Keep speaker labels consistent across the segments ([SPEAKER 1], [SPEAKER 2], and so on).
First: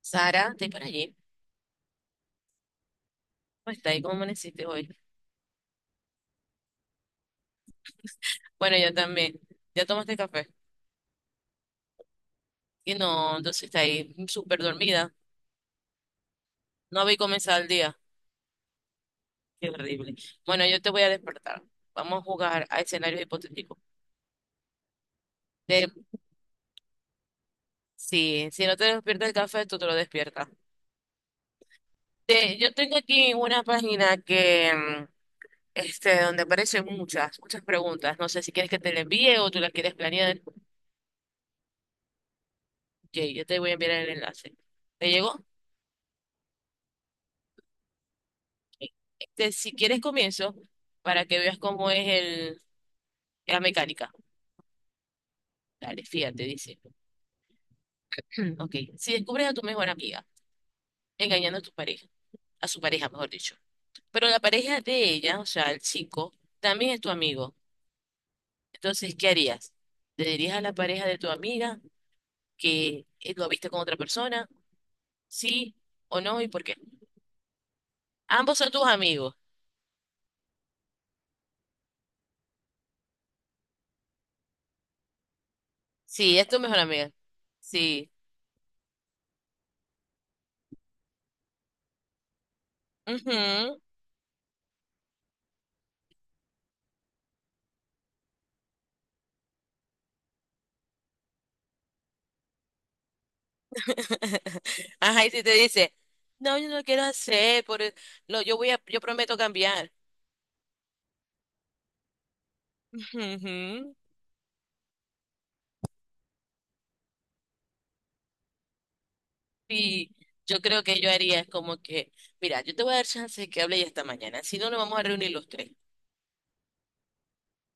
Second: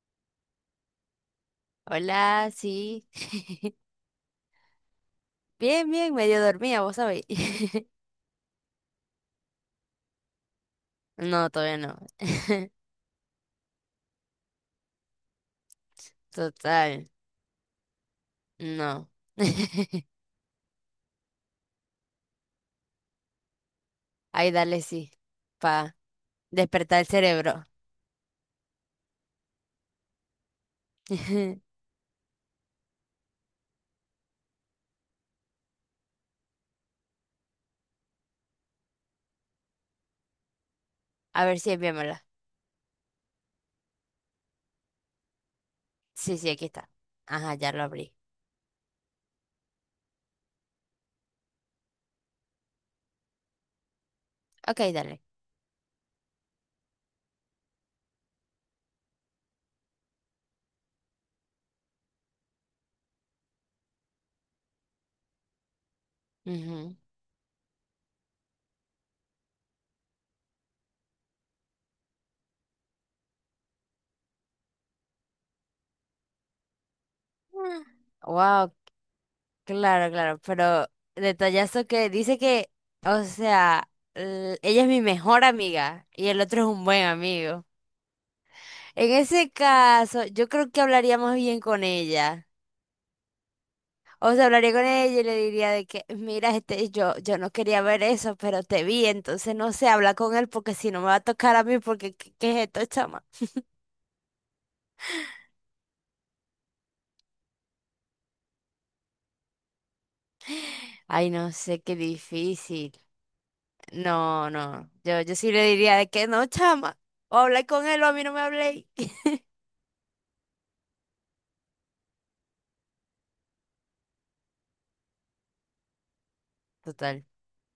[SPEAKER 1] Sara, estoy por allí.
[SPEAKER 2] Hola, sí.
[SPEAKER 1] ¿Cómo está ahí? ¿Cómo amaneciste hoy?
[SPEAKER 2] Bien, bien, medio dormía, vos sabéis.
[SPEAKER 1] Bueno, yo también. ¿Ya tomaste café?
[SPEAKER 2] No, todavía no.
[SPEAKER 1] Y no, entonces está ahí súper dormida. No
[SPEAKER 2] Total,
[SPEAKER 1] había comenzado el día.
[SPEAKER 2] no.
[SPEAKER 1] Qué horrible. Bueno, yo te voy a despertar. Vamos a jugar a escenarios hipotéticos.
[SPEAKER 2] Ahí dale, sí.
[SPEAKER 1] De,
[SPEAKER 2] Pa despertar el cerebro.
[SPEAKER 1] sí, si no te despierta el café, tú te lo despiertas. Yo tengo aquí una página que, este, donde aparecen muchas, muchas preguntas. No sé si quieres que te la envíe o tú las quieres planear.
[SPEAKER 2] A ver si enviámosla.
[SPEAKER 1] Ok, yo te voy a enviar el enlace. ¿Te llegó?
[SPEAKER 2] Sí, sí, aquí está. Ajá, ya lo abrí.
[SPEAKER 1] Este, si quieres comienzo para que veas cómo es el, la mecánica.
[SPEAKER 2] Ok, dale.
[SPEAKER 1] Dale, fíjate, dice. Ok, si descubres a tu mejor amiga engañando a tu pareja, a su pareja, mejor dicho, pero la pareja de ella, o sea, el chico, también
[SPEAKER 2] Ujú.
[SPEAKER 1] es tu amigo. Entonces, ¿qué harías? ¿Te dirías a la pareja de tu amiga que lo viste con otra persona? ¿Sí o no? ¿Y por qué? Ambos son
[SPEAKER 2] Wow,
[SPEAKER 1] tus amigos.
[SPEAKER 2] claro, claro. Pero detallazo que dice que, o sea, ella es mi mejor amiga y
[SPEAKER 1] Sí,
[SPEAKER 2] el
[SPEAKER 1] es tu
[SPEAKER 2] otro es
[SPEAKER 1] mejor
[SPEAKER 2] un buen
[SPEAKER 1] amiga.
[SPEAKER 2] amigo.
[SPEAKER 1] Sí.
[SPEAKER 2] En ese caso, yo creo que hablaría más bien con ella.
[SPEAKER 1] Ujú.
[SPEAKER 2] O sea, hablaría con ella y le diría de que, mira, este, yo no quería ver eso, pero te vi, entonces no sé, habla con él porque si no me va a tocar a mí, porque ¿qué es esto, chama?
[SPEAKER 1] Ajá, y si te dice, no, yo no quiero hacer, por el- lo, yo voy a, yo prometo cambiar.
[SPEAKER 2] Ay, no sé, qué difícil.
[SPEAKER 1] Ujú.
[SPEAKER 2] No, no, yo sí le diría de que no, chama, o habla con él o a mí no me hablé.
[SPEAKER 1] Y yo creo que yo haría es como que, mira, yo te voy a dar chance de que hable ya esta mañana, si no nos vamos a reunir los tres.
[SPEAKER 2] Total.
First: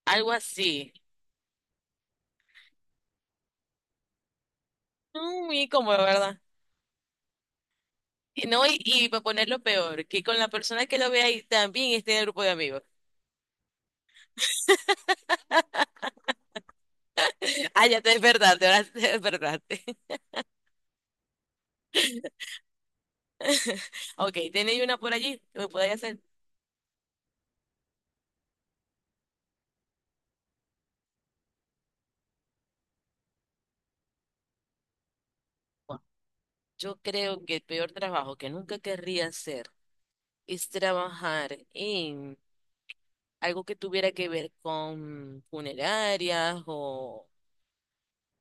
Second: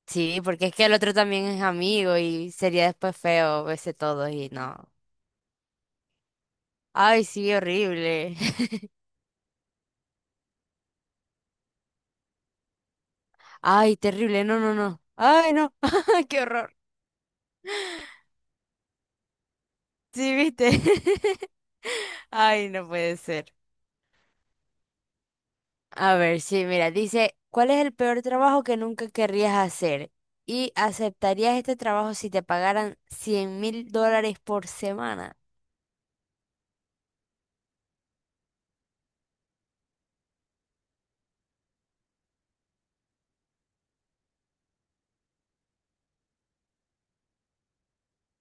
[SPEAKER 1] Algo
[SPEAKER 2] Sí, porque es que
[SPEAKER 1] así.
[SPEAKER 2] el otro también es amigo y sería después feo verse todos y no.
[SPEAKER 1] No, muy cómodo, ¿verdad?
[SPEAKER 2] Ay, sí, horrible.
[SPEAKER 1] Y no, y, y para ponerlo peor, que con la persona que lo ve ahí también esté en el grupo de amigos.
[SPEAKER 2] Ay, terrible, no, no, no. Ay, no, qué horror.
[SPEAKER 1] Ah, ya te despertaste, ahora te despertaste.
[SPEAKER 2] Sí, viste. Ay, no puede ser.
[SPEAKER 1] Ok, ¿tenéis una por allí que me podáis
[SPEAKER 2] A
[SPEAKER 1] hacer?
[SPEAKER 2] ver, sí, mira, dice, ¿cuál es el peor trabajo que nunca querrías hacer? ¿Y aceptarías este trabajo si te pagaran $100.000 por semana?
[SPEAKER 1] Bueno, yo creo que el peor trabajo que nunca querría hacer es trabajar en algo que tuviera que ver con funerarias o,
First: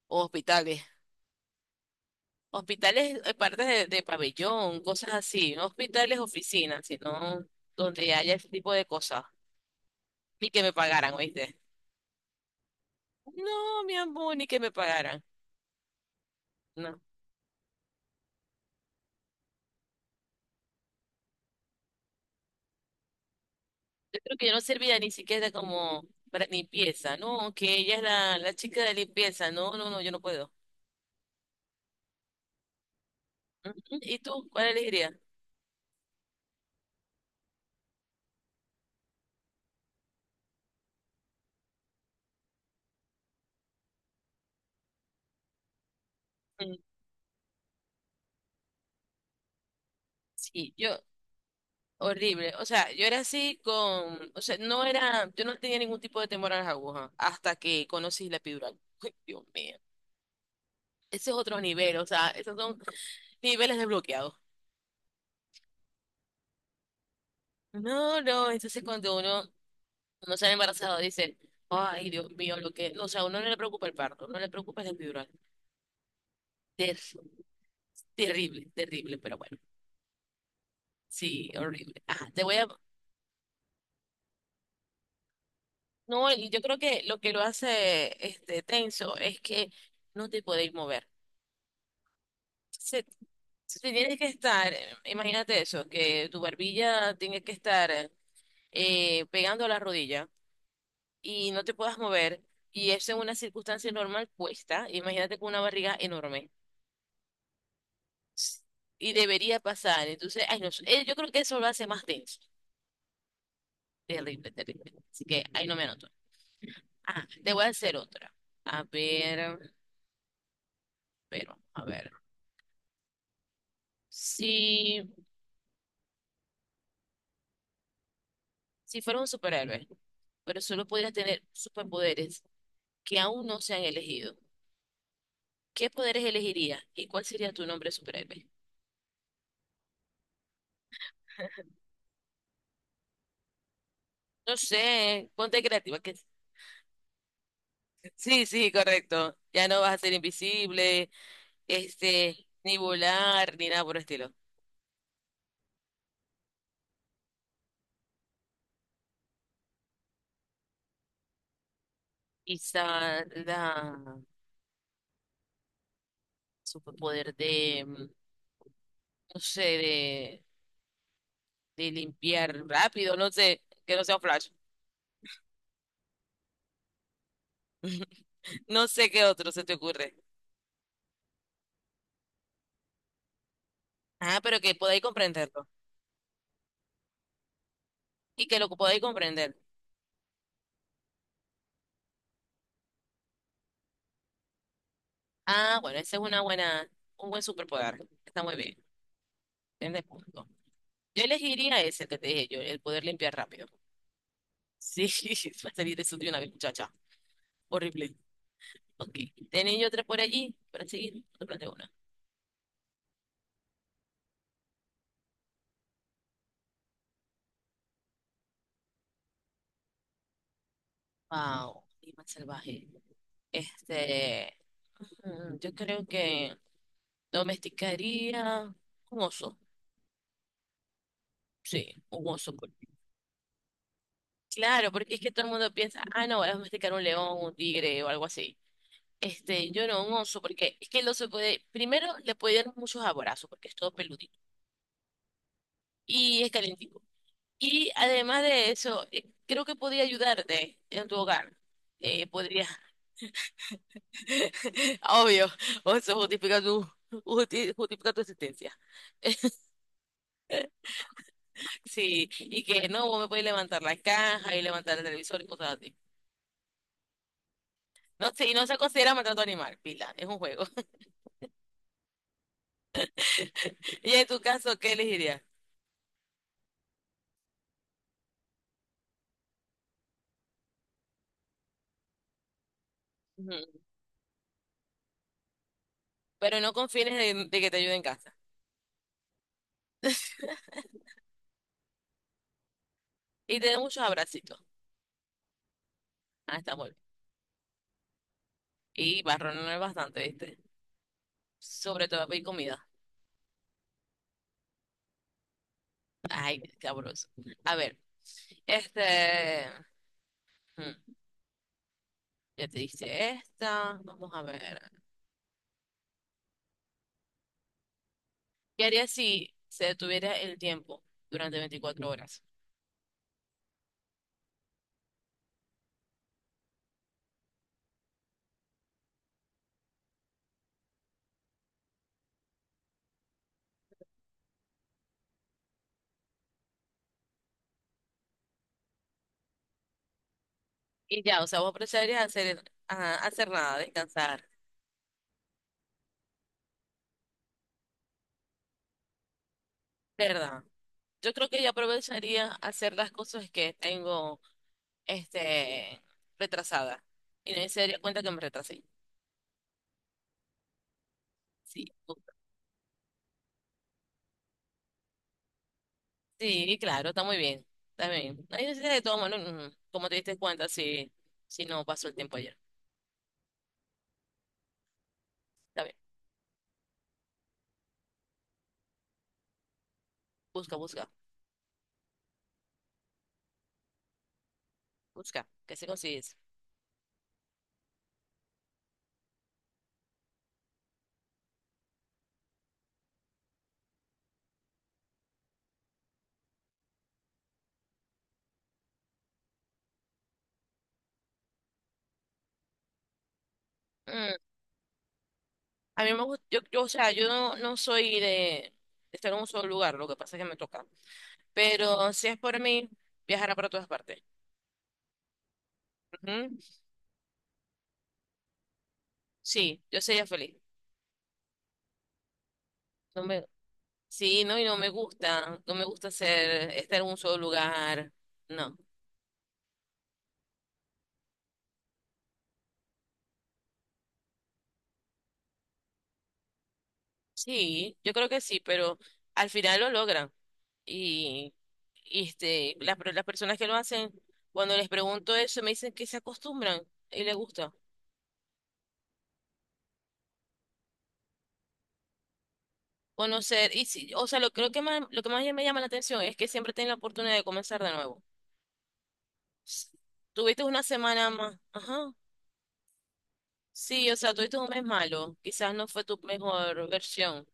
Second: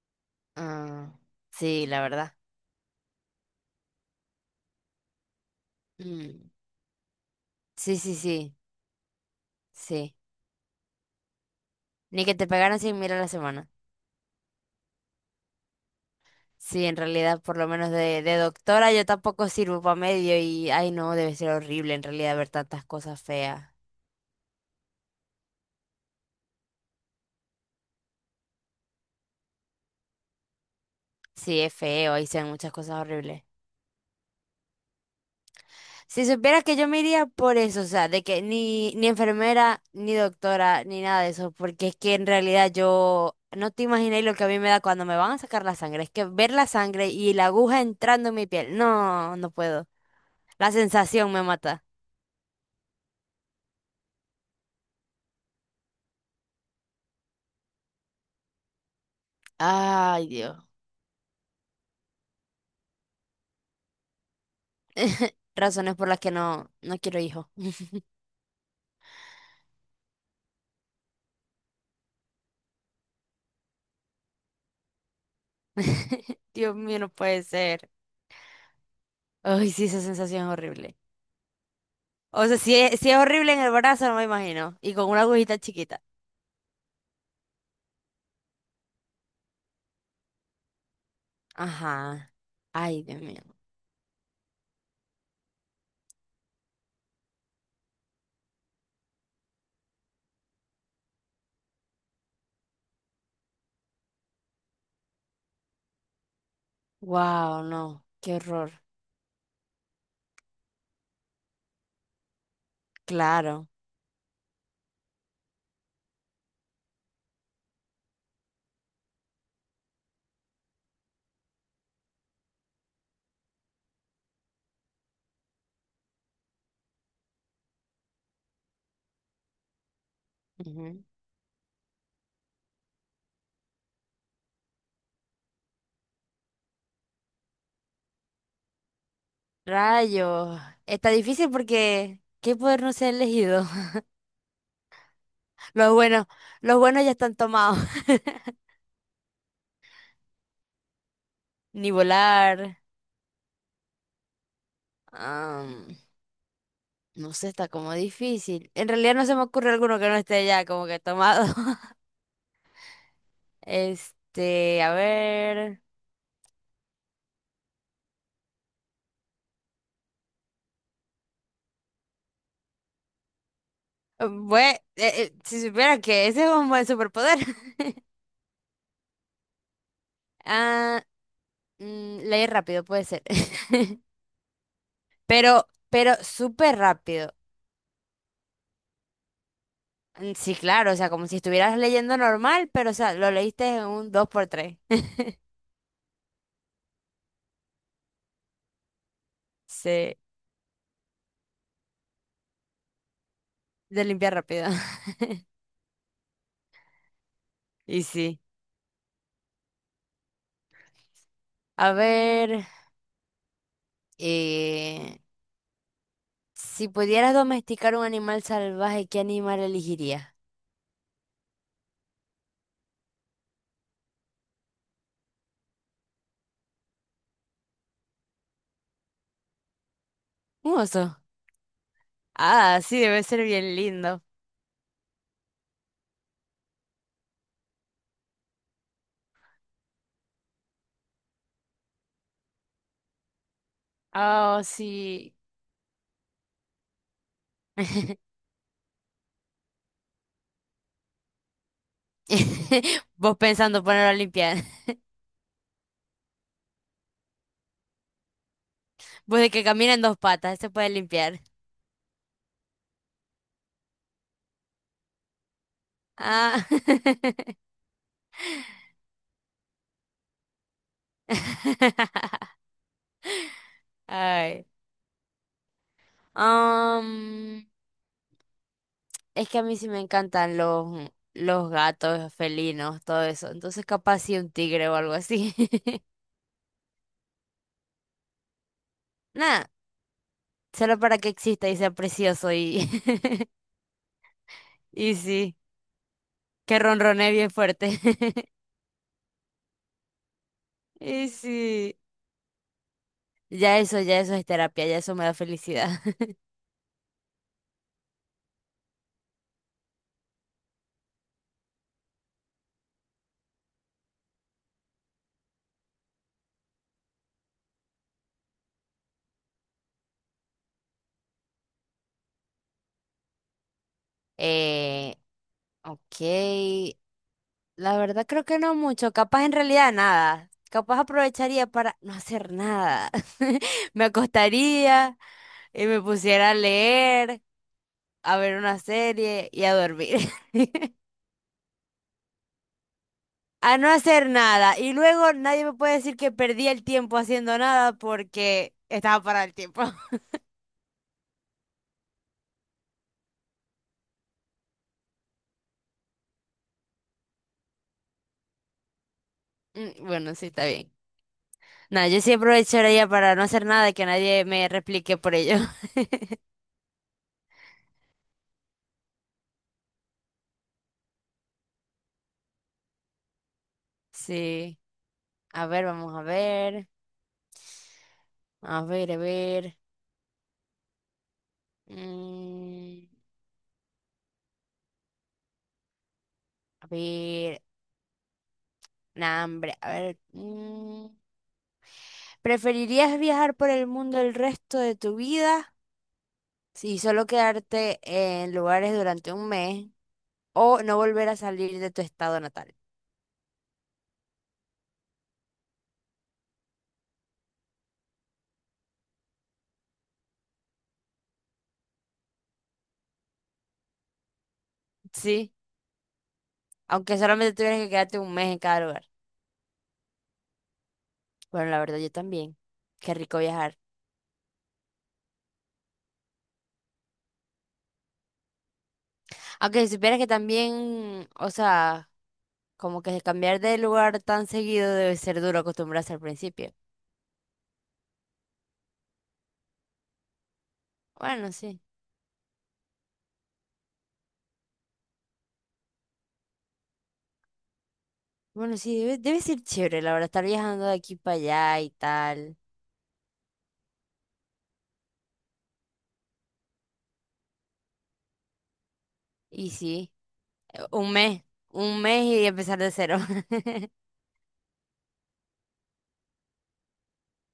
[SPEAKER 1] hospitales.
[SPEAKER 2] Ah, sí, la verdad.
[SPEAKER 1] Hospitales, partes de pabellón, cosas así. No hospitales,
[SPEAKER 2] Mm,
[SPEAKER 1] oficinas, sino
[SPEAKER 2] sí,
[SPEAKER 1] donde
[SPEAKER 2] sí,
[SPEAKER 1] haya ese
[SPEAKER 2] sí,
[SPEAKER 1] tipo de cosas.
[SPEAKER 2] sí.
[SPEAKER 1] Ni que me pagaran, ¿oíste?
[SPEAKER 2] Ni que te pagaran 100.000 a la semana.
[SPEAKER 1] No, mi amor, ni que me pagaran.
[SPEAKER 2] Sí, en
[SPEAKER 1] No.
[SPEAKER 2] realidad, por lo menos de, doctora, yo tampoco sirvo para medio y, ay, no, debe ser horrible en realidad ver tantas cosas feas.
[SPEAKER 1] Yo creo que yo no servía ni siquiera como para limpieza. No, que ella es la chica de limpieza. No, no, no, yo no puedo.
[SPEAKER 2] Sí, es feo, y se ven muchas cosas horribles.
[SPEAKER 1] Ujú. ¿Y tú? ¿Cuál elegirías?
[SPEAKER 2] Si supieras que yo me iría por eso, o sea, de que ni enfermera, ni doctora, ni nada de eso, porque es que en realidad yo no te imaginé lo que a mí me da cuando me van a sacar la sangre. Es que ver la
[SPEAKER 1] Mm,
[SPEAKER 2] sangre y la aguja entrando en mi piel, no, no puedo. La
[SPEAKER 1] sí, yo.
[SPEAKER 2] sensación me mata.
[SPEAKER 1] Horrible. O sea, yo era así con, o sea, no era, yo no tenía ningún tipo de temor a las agujas hasta que conocí la epidural. Ay, Dios mío.
[SPEAKER 2] Ay, Dios.
[SPEAKER 1] Ese es otro nivel, o sea, esos son niveles desbloqueados.
[SPEAKER 2] Razones por las que no, no quiero hijos.
[SPEAKER 1] No, no, entonces cuando uno no se ha embarazado dice, ay, Dios mío, lo que, o sea, a uno no le preocupa el parto, no le preocupa la epidural.
[SPEAKER 2] Dios
[SPEAKER 1] Ter-
[SPEAKER 2] mío, no puede ser.
[SPEAKER 1] terrible, terrible, pero bueno,
[SPEAKER 2] Ay, sí, esa sensación es horrible.
[SPEAKER 1] sí, horrible. Ajá, te
[SPEAKER 2] O
[SPEAKER 1] voy
[SPEAKER 2] sea,
[SPEAKER 1] a,
[SPEAKER 2] si es horrible en el brazo, no me imagino. Y con una agujita chiquita.
[SPEAKER 1] no, y yo creo que lo hace este tenso es que no te podéis mover.
[SPEAKER 2] Ajá. Ay,
[SPEAKER 1] Se,
[SPEAKER 2] Dios mío.
[SPEAKER 1] se tiene que estar, imagínate eso, que tu barbilla tiene que estar pegando a la rodilla y no te puedas mover y eso en una circunstancia normal cuesta, imagínate con una barriga enorme
[SPEAKER 2] Wow, no. Qué
[SPEAKER 1] s-
[SPEAKER 2] horror.
[SPEAKER 1] y debería pasar, entonces, ay, no, sé, yo creo que eso lo hace más denso,
[SPEAKER 2] Claro.
[SPEAKER 1] terrible, terrible, así que ahí no me anoto. Ah, te voy a hacer otra, a ver, pero, a ver, si, si fueras un superhéroe, pero solo
[SPEAKER 2] Ujú.
[SPEAKER 1] pudieras tener superpoderes que aún no se han elegido. ¿Qué poderes elegirías y cuál sería tu nombre superhéroe?
[SPEAKER 2] Rayos. Está difícil porque ¿qué poder no se ha elegido?
[SPEAKER 1] No sé, ponte
[SPEAKER 2] Los
[SPEAKER 1] creativa. Que...
[SPEAKER 2] buenos, los buenos ya están tomados.
[SPEAKER 1] Sí, sí, correcto. Ya no vas a ser invisible,
[SPEAKER 2] Ni
[SPEAKER 1] este,
[SPEAKER 2] volar.
[SPEAKER 1] ni volar, ni nada por el estilo.
[SPEAKER 2] am, no sé, está como difícil. En realidad no se me ocurre alguno que no esté ya como que tomado.
[SPEAKER 1] Quizá la
[SPEAKER 2] Este, a ver.
[SPEAKER 1] superpoder de, no sé, de, limpiar rápido, no sé, que no sea un Flash.
[SPEAKER 2] Bueno, si supiera que ese es un buen superpoder.
[SPEAKER 1] No sé qué otro se te ocurre.
[SPEAKER 2] Ah, leer rápido puede ser.
[SPEAKER 1] Ah, pero que podáis comprenderlo.
[SPEAKER 2] Pero súper rápido.
[SPEAKER 1] Y que lo podáis comprender.
[SPEAKER 2] Mm, sí, claro, o sea, como si estuvieras leyendo normal, pero, o sea, lo leíste en un dos por tres.
[SPEAKER 1] Ah, bueno, ese es una buena, un buen superpoder. Está muy bien. Tienes
[SPEAKER 2] Sí,
[SPEAKER 1] punto. Yo elegiría ese que te dije yo, el poder limpiar rápido.
[SPEAKER 2] de limpiar rápido.
[SPEAKER 1] Sí, va a salir eso de una vez, muchacha.
[SPEAKER 2] Y
[SPEAKER 1] Horrible.
[SPEAKER 2] sí.
[SPEAKER 1] Ok. Tenía yo tres por allí para seguir. Te planteo una.
[SPEAKER 2] A ver, eh, si pudieras domesticar un animal salvaje, ¿qué animal elegirías?
[SPEAKER 1] Wow. Animal salvaje. Este. Yo creo que domesticaría un oso.
[SPEAKER 2] Un oso.
[SPEAKER 1] Sí, un oso.
[SPEAKER 2] Ah, sí, debe ser bien lindo.
[SPEAKER 1] Claro, porque es que todo el mundo piensa, ah, no, voy a domesticar un león, un tigre o algo así. Este, yo no, un oso, porque es que el oso puede, primero le puede dar muchos abrazos, porque es todo peludito
[SPEAKER 2] Ah, sí.
[SPEAKER 1] y es calentito. Y además de eso, creo que podría ayudarte en tu hogar. Podría.
[SPEAKER 2] Vos pensando ponerlo a limpiar.
[SPEAKER 1] Obvio, eso justifica tu, justifica tu existencia.
[SPEAKER 2] Vos de que camina en dos patas, se puede limpiar.
[SPEAKER 1] Sí, y que no, vos me podés levantar la caja y levantar el televisor y cosas así.
[SPEAKER 2] Ah.
[SPEAKER 1] No sé, y no se considera maltrato animal, pila, es un juego. Y en tu
[SPEAKER 2] Ay.
[SPEAKER 1] caso, ¿qué elegirías?
[SPEAKER 2] Am, es que a mí sí me encantan los, gatos, felinos, todo eso.
[SPEAKER 1] Ujú.
[SPEAKER 2] Entonces capaz sí un tigre o algo así.
[SPEAKER 1] Pero no confines de, que te ayude en casa.
[SPEAKER 2] Nada, solo para que exista y sea precioso y,
[SPEAKER 1] Y te dé muchos abracitos.
[SPEAKER 2] y sí,
[SPEAKER 1] Ah, está
[SPEAKER 2] que
[SPEAKER 1] muy bien.
[SPEAKER 2] ronronee bien fuerte.
[SPEAKER 1] Y barrón no es bastante, ¿viste?
[SPEAKER 2] Y sí,
[SPEAKER 1] Sobre todo pedir comida.
[SPEAKER 2] ya eso es terapia, ya eso me da felicidad.
[SPEAKER 1] Ay, qué sabroso. A ver. Este, hmm, ya te diste esta. Vamos a ver. ¿Qué harías si se detuviera el tiempo durante 24 horas?
[SPEAKER 2] Eh, ok, la verdad creo que no mucho, capaz en realidad nada. Capaz aprovecharía para no hacer nada. Me acostaría y me pusiera a leer, a ver una serie y a dormir.
[SPEAKER 1] Y ya, o sea, vos aprovecharías a hacer, nada,
[SPEAKER 2] A no hacer
[SPEAKER 1] descansar,
[SPEAKER 2] nada. Y luego nadie me puede decir que perdí el tiempo haciendo nada porque estaba parado el tiempo.
[SPEAKER 1] ¿verdad? Yo creo que yo aprovecharía hacer las cosas que tengo, este, retrasadas. Y no se daría cuenta que me retrasé.
[SPEAKER 2] Mm, bueno, sí, está bien.
[SPEAKER 1] Sí,
[SPEAKER 2] Nada, yo sí
[SPEAKER 1] justo.
[SPEAKER 2] aprovecharía para no hacer nada y que nadie me replique por ello.
[SPEAKER 1] Sí, claro, está muy bien. Está bien. No hay necesidad de todo, bueno, como te diste cuenta si, si no pasó el tiempo ayer.
[SPEAKER 2] Sí. A
[SPEAKER 1] Está
[SPEAKER 2] ver,
[SPEAKER 1] bien.
[SPEAKER 2] vamos a ver. A ver, a ver.
[SPEAKER 1] Busca, busca.
[SPEAKER 2] Mm.
[SPEAKER 1] Busca, que se consigues.
[SPEAKER 2] A ver, nah, hombre, a ver. ¿Preferirías viajar por el mundo el resto de tu vida y solo quedarte en lugares durante un mes o no volver a salir de tu estado natal?
[SPEAKER 1] Mm, A mí me gusta, yo, o sea, yo no, soy de, estar en un solo lugar, lo que pasa es que me toca. Pero si es por mí, viajará para todas partes.
[SPEAKER 2] Sí,
[SPEAKER 1] Ujú.
[SPEAKER 2] aunque solamente tuvieras que quedarte un mes en cada lugar.
[SPEAKER 1] Sí, yo sería feliz.
[SPEAKER 2] Bueno, la verdad, yo también. Qué
[SPEAKER 1] No
[SPEAKER 2] rico
[SPEAKER 1] me,
[SPEAKER 2] viajar.
[SPEAKER 1] sí, no, y no me gusta ser, estar en un solo lugar. No.
[SPEAKER 2] Aunque si supieras que también, o sea, como que cambiar de lugar tan seguido debe ser duro acostumbrarse al principio.
[SPEAKER 1] Sí, yo creo que sí, pero al final lo logran.
[SPEAKER 2] Bueno,
[SPEAKER 1] Y,
[SPEAKER 2] sí.
[SPEAKER 1] y, este, las, las personas que lo hacen, cuando les pregunto eso, me dicen que se acostumbran y les gusta.
[SPEAKER 2] Bueno, sí, debe ser chévere, la verdad, estar viajando de aquí para allá y tal.
[SPEAKER 1] Conocer, y sí, o sea, lo, creo que más, lo que más me llama la atención es que siempre tienes la oportunidad de comenzar de nuevo.
[SPEAKER 2] Y sí,
[SPEAKER 1] Tuviste una
[SPEAKER 2] un
[SPEAKER 1] semana
[SPEAKER 2] mes,
[SPEAKER 1] más,
[SPEAKER 2] un
[SPEAKER 1] ajá,
[SPEAKER 2] mes y empezar de cero.
[SPEAKER 1] sí, o sea, tuviste un mes malo, quizás no fue tu mejor versión,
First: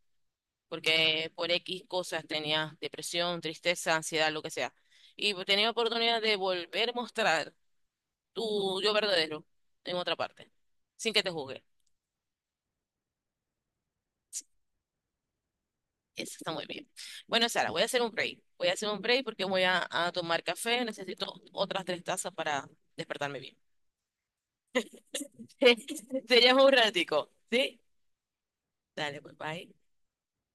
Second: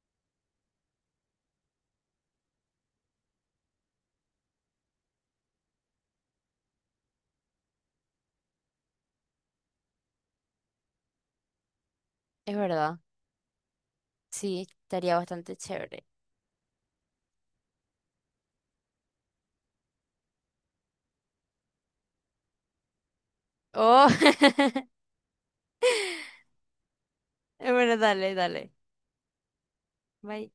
[SPEAKER 1] porque por X cosas tenías depresión, tristeza, ansiedad, lo que sea, y tenías oportunidad de volver a mostrar tu yo verdadero en otra parte, sin que te juzguen.
[SPEAKER 2] Es verdad, sí, estaría bastante chévere.
[SPEAKER 1] Eso está muy bien. Bueno, Sara, voy a hacer un break. Voy a hacer un break porque voy a, tomar café. Necesito otras tres tazas para despertarme bien.
[SPEAKER 2] Oh,
[SPEAKER 1] Te llamo un ratico, ¿sí?
[SPEAKER 2] bueno, dale, dale.
[SPEAKER 1] Dale, pues bye.
[SPEAKER 2] Bye.